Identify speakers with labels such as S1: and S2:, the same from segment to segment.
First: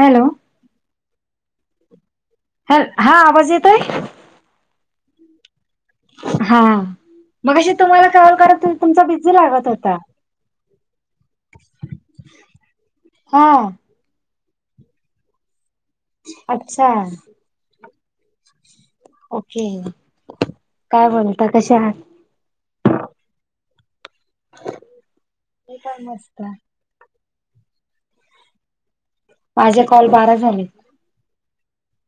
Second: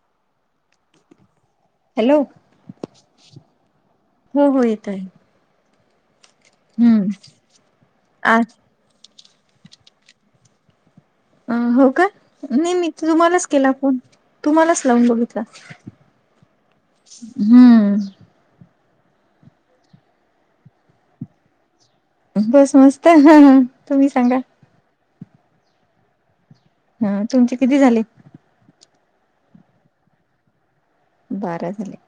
S1: Hello.
S2: Hello.
S1: हॅ, हा आवाज येत आहे?
S2: हो-हो येत आहे.
S1: हा, मघाशी तुम्हाला कॉल
S2: आ
S1: करत होते, तुमचा बिझी लागत होता.
S2: अं.. हो का? नाही मी
S1: हा
S2: तुम्हालाच केला फोन, तुम्हालाच लावून बघितला.
S1: आच्छा!
S2: हम्म्.
S1: ओके, काय म्हणता कशा आहात?
S2: बस, मस्त. तुम्ही सांगा?
S1: मी पण मस्त
S2: हं तुमचे किती झाले?
S1: माझे कॉल बारा झाले.
S2: बारा झाले.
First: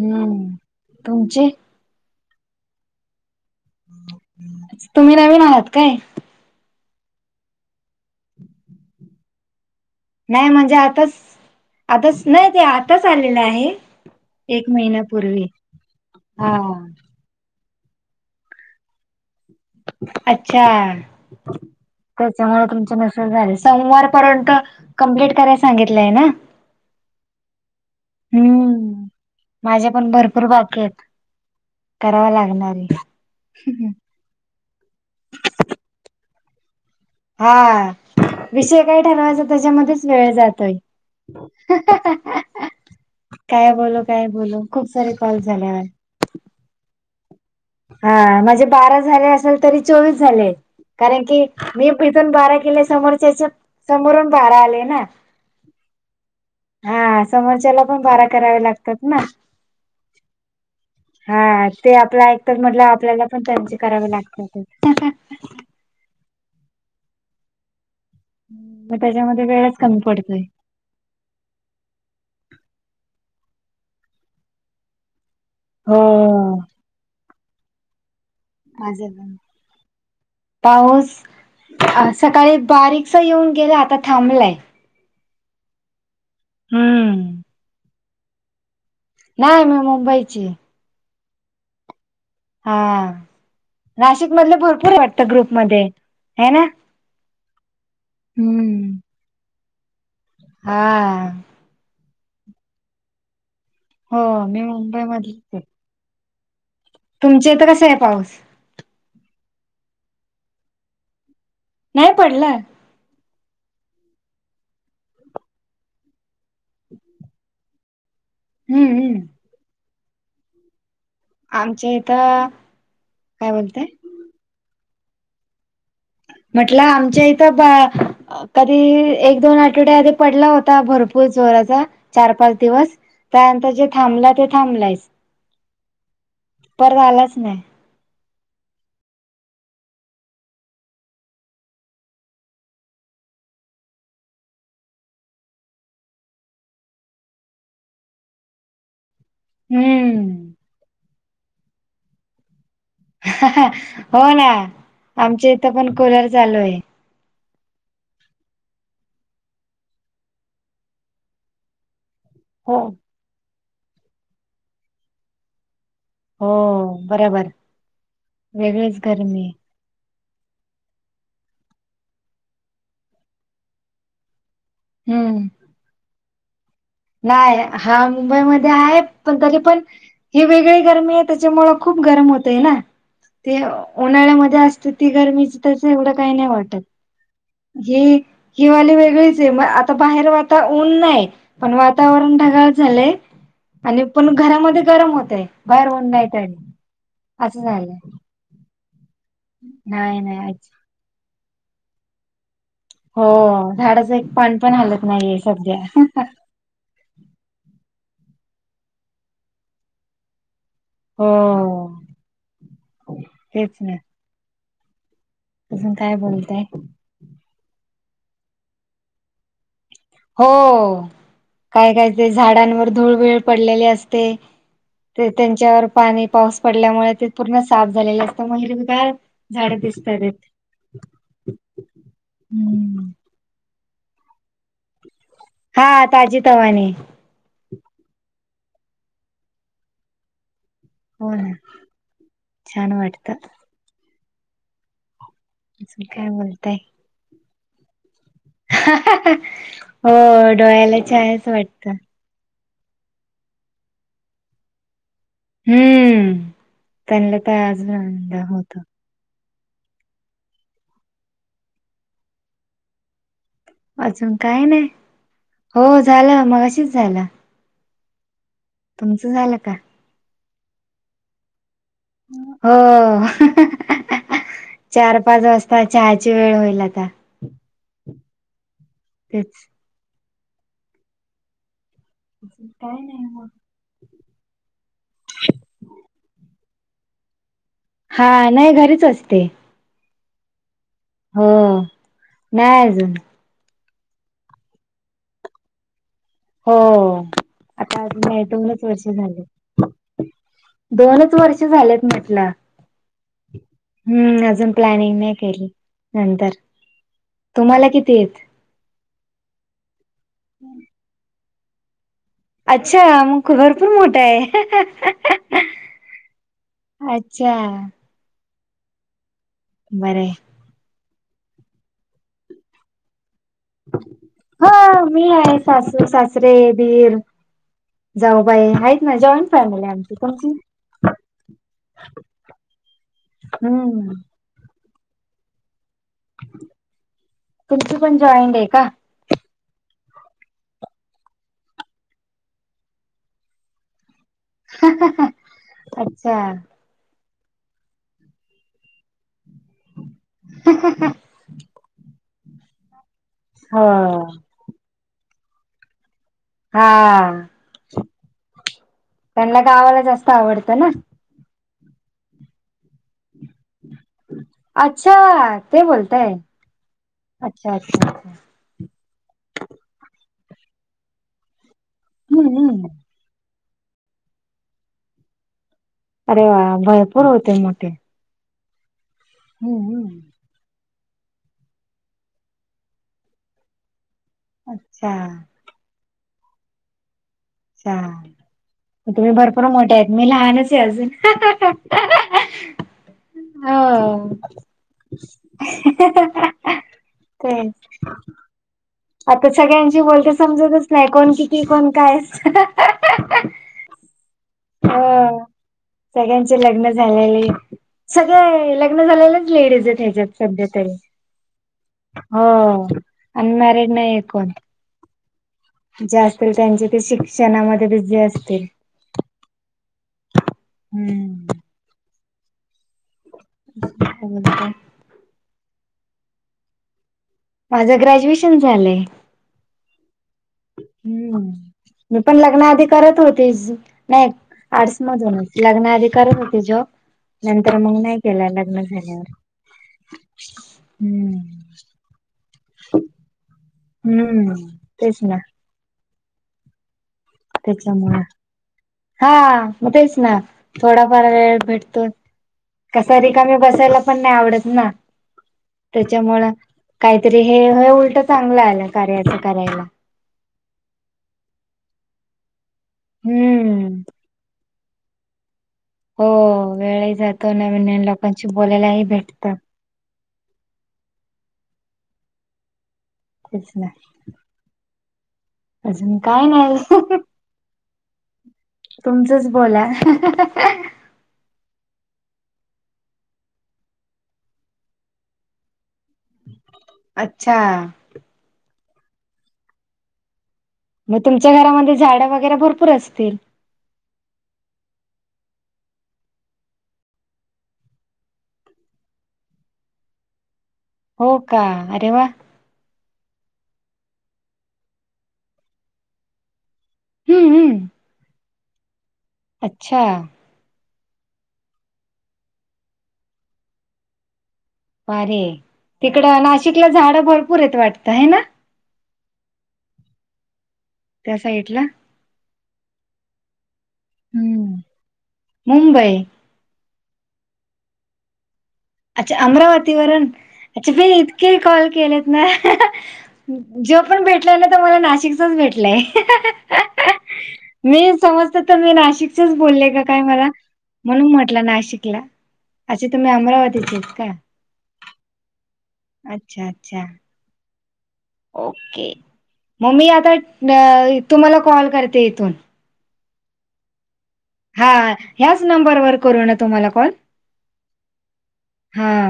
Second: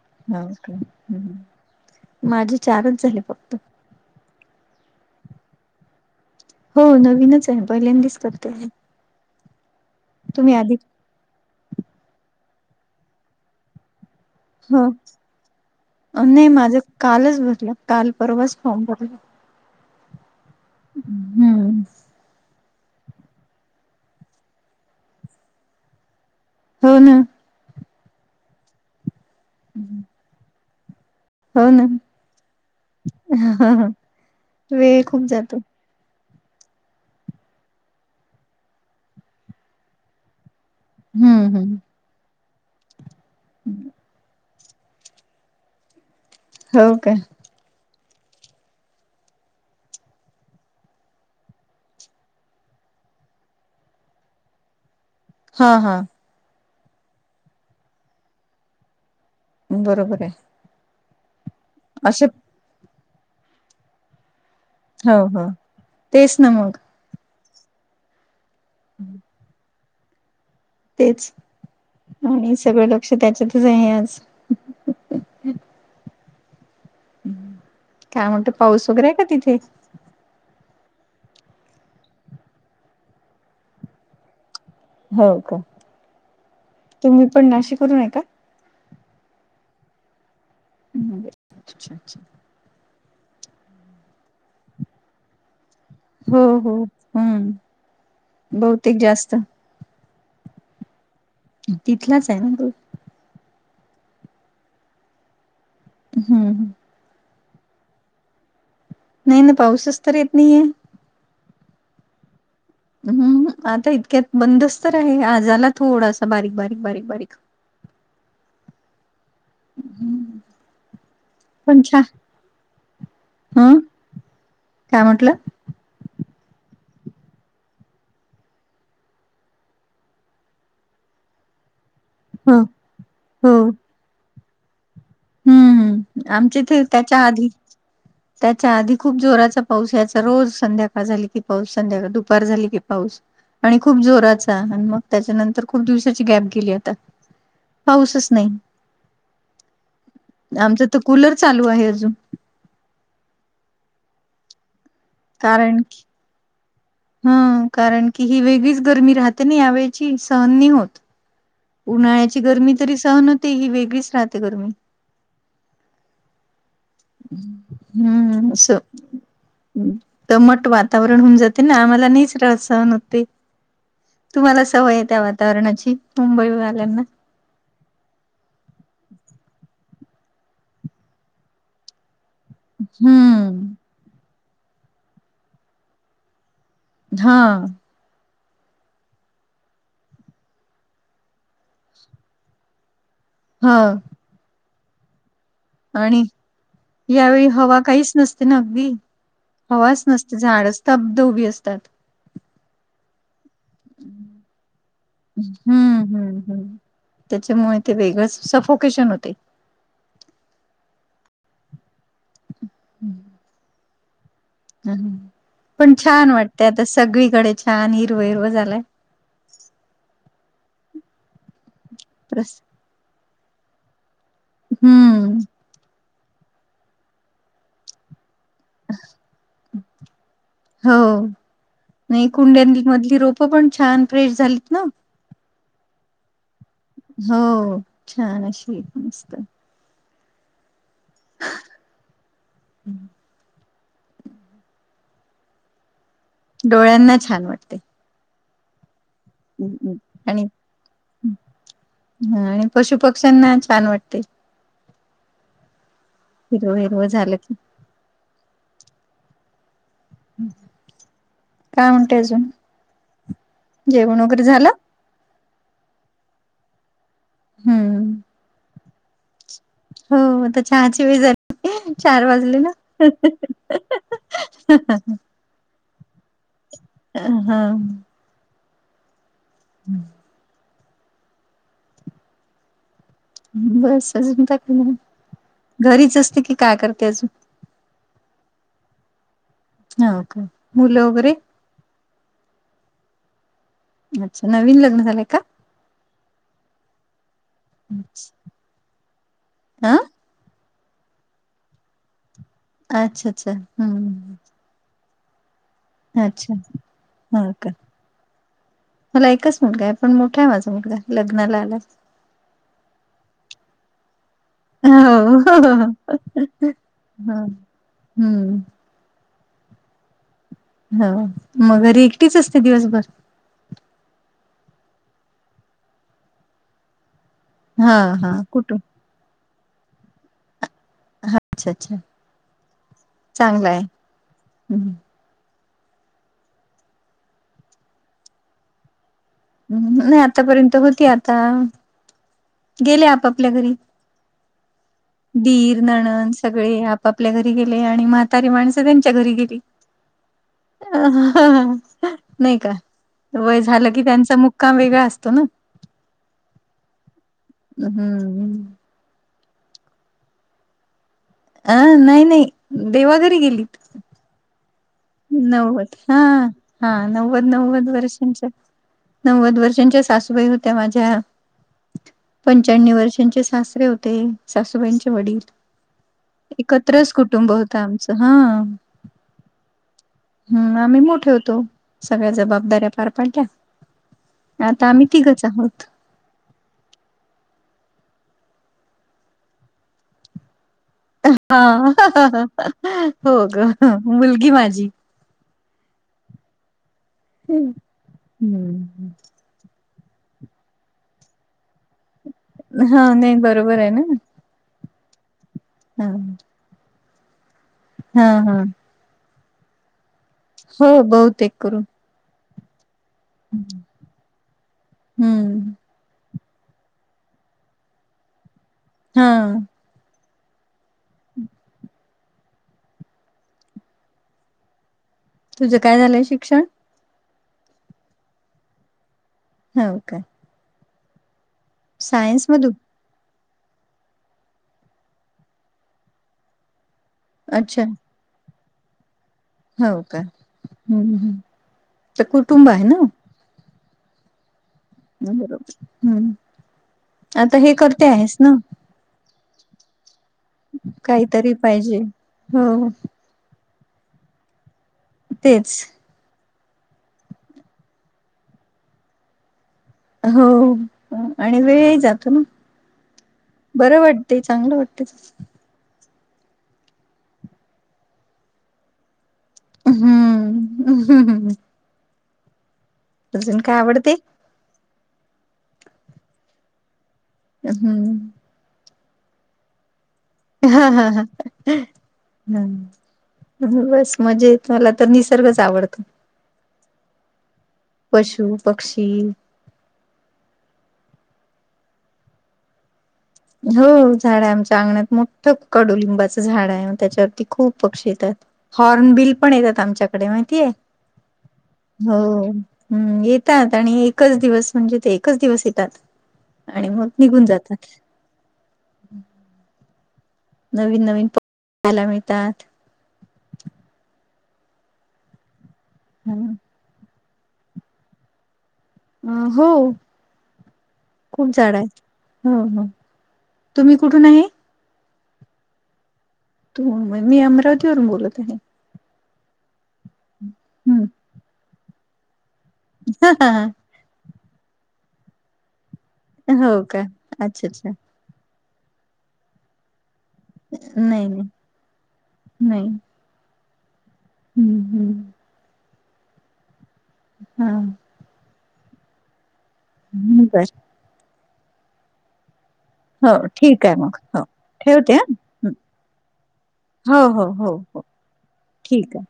S1: हम्म्
S2: हो का
S1: तुमचे
S2: माझे चारच झाले फक्त.
S1: तुम्ही नवीन आहात काय?
S2: हो, नवीनच आहे. पहिल्यांदीच करते मी.
S1: नाही
S2: तुम्ही आधी
S1: म्हणजे आताच, आताच नाही ते आताच आलेलं आहे. एक
S2: हो,
S1: महिन्यापूर्वी
S2: नाही
S1: हा
S2: माझा कालच भरला काल परवाच फॉर्म भरला.
S1: आच्छा,
S2: हम्म
S1: त्याच्यामुळे तुमचे नस असं झाले. सोमवारपर्यंत, कंमप्लीट करायला सांगितलंय ना?
S2: हो, ना
S1: हम्म. माझेपण, भरपूर बाकीयत
S2: हो ना
S1: करावं लागणारे
S2: वेळ खूप जातो.
S1: हा. विषय काय ठरवायचा, त्याच्यामध्येच वेळ जातोय.
S2: हम्म
S1: ह..
S2: हम्म
S1: ह.. ह.. आ. काय बोलू? काय बोलू? खूप सारे कॉल झाल्यावर
S2: हो काय?
S1: हा. माझे बारा झाले असेल, तरी चोवीस झालेत. कारण की, मी इथून बारा केले समोरच्याचे, समोरून बारा आले ना?
S2: हा.. हा.
S1: हा. समोरच्याला पण, बारा करावे लागतात ना?
S2: बरोबरर आहे.
S1: हा. ते आपलं
S2: असे
S1: ऐकतात म्हटल्यावर, आपल्याला पण त्यांचे करावे लागतात.
S2: हो-हो, तेच ना मग
S1: मग त्याच्यामध्ये वेळच कमी पडतोय.
S2: तेच. आणि सगळं लक्ष, त्याच्यातच आहे आज.
S1: हो
S2: काय म्हणटु?
S1: आज येत नाही. [unintelligible] पाऊस सकाळी बारीकसा येऊन गेला आता थांबलाय.
S2: हो का तुम्ही
S1: हम्म
S2: पण नाशिक वरुन आहे का?
S1: नाय मी मुंबईची
S2: हम् अच्छा अच्छा
S1: हा नाशिक मधले भरपूरय वाटत ग्रुप मध्ये
S2: हो हो हम् बहुतेक
S1: हम्म.
S2: जास्त
S1: हा
S2: तिथलाच आहे ना ग्रूप?
S1: हो मी मुंबई मधलीचय.
S2: हम्म
S1: तुमच्या इथं कसाय पाऊस?
S2: नाही ना पाऊसच तर येत नाहीये
S1: नाय पडला.
S2: हम्म आता इतक्यात बंदच तर आहे आजाला थोडासा बारीक बारीक बारीक बारीक
S1: हम्म हम्म
S2: पण
S1: आमच्या इथं काय
S2: हम्
S1: बोलते
S2: काय म्हटलं
S1: म्हटलं आमच्या इथं कधी एक दोन आठवड्या आधी पडला होता भरपूर जोराचा चार पाच
S2: हो
S1: दिवस
S2: हो
S1: त्यानंतर जे थांबला ते थांबलायच
S2: हम्म हम् आमचे ते
S1: परत
S2: त्याच्या
S1: आलाच
S2: आधी
S1: नाही
S2: त्याच्या आधी खूप जोराचा पाऊस याचा रोज संध्याकाळ झाली की पाऊस संध्याकाळ दुपार झाली की पाऊस आणि खूप जोराचा आणि मग त्याच्यानंतर खूप दिवसाची गॅप गेली आता पाऊसच नाही
S1: हम्म
S2: आमचं तर कूलर चालू आहे अजून
S1: हो ना आमच्या इथं पण कुलर चालू आहे
S2: हम कारण की ही वेगळीच गरमी राहते ना यावेळची सहन नाही होत उन्हाळ्याची गर्मी
S1: हो
S2: तरी सहन होते ही वेगळीच राहते गरमी
S1: हो बरोबर
S2: हम्म स
S1: वेगळीच गरमी आहे.
S2: दमट वातावरण होऊन जाते ना आम्हाला नाही सहन होते तुम्हाला सवय आहे त्या
S1: हम्म
S2: वातावरणाची मुंबईवर आल्यांना
S1: नाही हा मुंबईमध्ये आहे पण तरी पण ह वेगळी गरमी आहे त्याच्यामुळें खूप गरम होते ना ते
S2: हम्म
S1: उन्हाळ्यामध्ये असते ती गरमीच त्याच एवढं काही नाही वाटत
S2: हा
S1: ही हीवाली वेगळीच आहे मग आता बाहेर आता ऊन नाही पण वातावरण ढगाळ झालंय
S2: हा
S1: आणि पण घरामध्ये गरम होतय बाहेर होऊन नाहीत आणि
S2: यावेळी
S1: असं
S2: हवा
S1: झालंय
S2: काहीच नसते नगदी हवाच
S1: नाही
S2: नसते
S1: नाही
S2: झाडच तब्ध उभी असतात
S1: हो झाडाचं एक पान पण हलत नाहीये सध्या
S2: हम् त्याच्यामुळे ते वेगळंच सफोकेशन होते
S1: होम
S2: हम्म
S1: तेच नाही
S2: ह पण
S1: काय
S2: छान
S1: बोलताय?
S2: वाटतेय आता सगळीकडे छान हिरव हिरव झालाय
S1: हो काय काय ते
S2: प्रस
S1: झाडांवर धूळवेळ पडलेले असते ते
S2: हम्म
S1: त्यांच्यावर पाणी पाऊस पडल्यामुळे ते पूर्ण साफ झालेले अस आता महिरगार झाड दिसतात आहेत.
S2: हो नाही कुंड्यां
S1: हम्म
S2: मधली रोप पण छान फ्रेश झालीत. ना
S1: हा ताजी तवानी
S2: हो छान अशी मस्त
S1: हो ना छान वाटतं काय बोल
S2: डोळ्यांना छान वाटते. हम्म हम्म.
S1: हो
S2: आणि
S1: डोळ्याला हायाच वाटतं.
S2: हा आणि पशु पक्ष्यांना छान वाटते.
S1: हम्म
S2: हिरव हिरव झालं
S1: त्यांला
S2: की
S1: तर अजून आनंद होत.
S2: काय म्हणतेय अजून जेवण
S1: अजून
S2: वगैरे
S1: काही
S2: झालं?
S1: नाही हो झालं मग अशीच झालं.
S2: हम्म
S1: तुमचं झालं का?
S2: हो आता चहाची झाली चार वाजले ना
S1: हो चहा ची वेळ होईल आता
S2: अ हा
S1: तेच
S2: हम्
S1: काही नाही.
S2: बस अजून टाक घरीच असते. की काय करते अजून
S1: हा नाही घरीच असते.
S2: हा का मुल वगैरे
S1: हो नाही अजून
S2: अच्छा नवीन लग्न झालंय का?
S1: हो आता अजून दोनच वर्ष झाले
S2: अ
S1: दोनच वर्ष झालेत म्हटलं
S2: अच्छा अच्छा हम्
S1: हम्म अजून प्लॅनिंग नाही. केली
S2: अच्छा
S1: नंतर
S2: हो का.
S1: तुम्हाला किती येत
S2: मला एकच मुलगा आहे. पण मोठा आहे माझा मुलगा लग्नाला आला
S1: अच्छा मग भरपूर मोठा आहे.
S2: हो ह
S1: अच्छा
S2: हम्म
S1: बरं
S2: हो मगर एकटीच असते. दिवसभर
S1: हा मी आहे सासू सासरे दीर
S2: हा हा.
S1: जाऊ बाई
S2: कुठून?
S1: आहेत. ना जॉईंट फॅमिली आमची तुमची
S2: हा अच्छा अच्छा चांगला आहे.
S1: हम्म
S2: ह
S1: तुमची पण जॉईंट आहे का?
S2: नाही आतापर्यंत होती. आता गेले आपपल्या घरी दीर ननंद
S1: अच्छा
S2: सगळे आप बा आपल्या घरी गेले आणि म्हातारी माणसं त्यांच्या घरी गेली. अ नाही का वय झालं.
S1: हो
S2: की त्यांचा मुक्काम वेगळा असतो. ना
S1: हा
S2: हम्म हम्म
S1: त्यांना गावाला जास्त आवडतं ना
S2: अं नाही नाही देवा घरी गेलीत.
S1: अच्छा ते
S2: नव्वद हा
S1: बोलताय
S2: हा नव्वद
S1: अच्छा
S2: नव्वद
S1: अच्छा अच्छा
S2: वर्षांच्या नव्वद वर्षांच्या सासूबाई होत्या माझ्या
S1: हम्म हम्म
S2: पंच्या्व वर्ष त्यांचे सासरे होते. सासूबाईंचे वडील
S1: अरे वा
S2: एकत्रच
S1: भरपूर
S2: कुटुंब
S1: होते
S2: होता आमचा हा
S1: हम् हम्
S2: हम् आम्ही मोठे होतो सगळ्या जबाबदाऱ्या पार पाडत्या आता आम्ही
S1: अच्छा
S2: तघच आहोत
S1: अच्छा तुम्ही भरपूर मोठे आहेत मी लहानच आहे अजून
S2: हा हो ग मुलगी माझी
S1: ते
S2: हम्म
S1: आता सगळ्यांशी बोलते समजतच नाही कोण किती कोण काय
S2: हा नाही बरोबर आहे ना
S1: अ
S2: हा
S1: सगळ्यांचे लग्न झालेले
S2: हा हा
S1: सगळे ल लग्न झालेलाच लेडीज ह्याच्यात सध्या
S2: हो
S1: तरी
S2: बहुतेक करून
S1: हो अनमॅरिड नाही आहे कोण
S2: हम्म
S1: जे असतील त्यांचे ते शिक्षणामध्ये बिझी असतील.
S2: हम
S1: हम्म का
S2: तुझं काय झालंय शिक्षण?
S1: माझं ग्रॅज्युएशन झालंय.
S2: हो का.
S1: हम्म मी पण
S2: सायन्स मधून
S1: लग्नाधिक. करत होती नाही आर्टस मधून लग्नाआधी करत होती जॉब. नंतर
S2: अच्छा
S1: मग नाही केला लग्न झाल्यावर.
S2: हो का
S1: हम्म.
S2: तर कुटुंब आहे ना.
S1: हम्म तेच ना
S2: बरोबर हम्म. आता हे करते
S1: त्याच्यामुळे
S2: आहेस ना
S1: हा मग तेच ना. थोडाफार
S2: काहीतरी
S1: वेळ
S2: पाहिजे
S1: भेटतो
S2: हो
S1: कसा रिकामी बसायला पण नाही आवडत ना.
S2: तेच.
S1: त्याच्यामु काहीतरी हे हे उलट चांगलं आलं कार्याच करायला.
S2: हो आणि वेळ जातो ना. बरं
S1: हम्म
S2: वाटते चांगलं वाटते.
S1: हो वेळही जातो नवीन नवीन लोकांशी बोलायलाही भेटतं.
S2: हम्म् हम्
S1: तेच
S2: काय आवडते
S1: नाही अजून काय नाही.
S2: हम्म
S1: तुमचंच बोला
S2: हा हा हा. हम्म बस मजा य तु मला तर निसर्गच आवडतो.
S1: अच्छा.
S2: पशु पक्षी.
S1: मग तुमच्या घरामध्ये झाडं वगैरे भरपूर असतील.
S2: हो झाड आहे आमच्या अंगणात मोठठं कडुलिंबाचं झाड आहे त्याच्यावरती खूप पक्षी येतात. हॉर्न बिल पण येतात आमच्याकडे माहितीय
S1: हो का अरे वा
S2: हो. हम्म येतात आणि एकच दिवस म्हणजे ते एकच दिवस येतात आणि मग. निघून
S1: हम्म
S2: जातात.
S1: हम्म अच्छा
S2: नवीन नवीन प पाहायला मिळतात.
S1: अरे तिकड नाशिकला झाडं भरपूर आहेतेत वाटतं आहे ना.
S2: अ हो
S1: त्या
S2: खूप झाड
S1: साईडला
S2: आहे हो हो. तुम्ही कुठून आहे.
S1: हम्म मुंबई.
S2: त मी अमरावतीवरून बोलत आहे.
S1: अच्छा अमरावतीवरून अच्छा बी
S2: हम्म
S1: इतके कॉल केलेत ना जो. आपण भेटल्या ना तर मला नाशिकच भेटलंय.
S2: हो का अच्छा अच्छा.
S1: समजत तर मी नाशिकच बोलले का काय मला
S2: नाही
S1: म्हणून
S2: नाही
S1: म्हटलं नाशिकला
S2: नाही
S1: अस. तुम्ही अमरावतीचे आहेत का.
S2: हम्म हम्म
S1: अच्छा अच्छा.
S2: हम्
S1: ओके मग मी आता
S2: बर
S1: तुम्हाला कॉल करते इथून..
S2: हो ठीक आहे मग हो
S1: हा
S2: ठेवते
S1: ह्याच
S2: हो
S1: नंबरवर करू ना तुम्हाला कॉल
S2: हो हो हो
S1: हा
S2: ठीक आहे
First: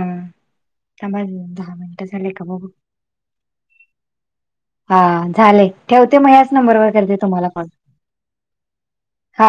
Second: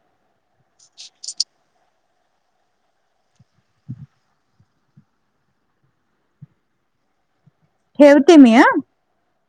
S1: समज दहा मिनिटं झाले का बघ
S2: हम्
S1: हा झाले ठेवते मग याच नंबरवर करते तुम्हाला कॉल
S2: ठेवते मी ह
S1: हा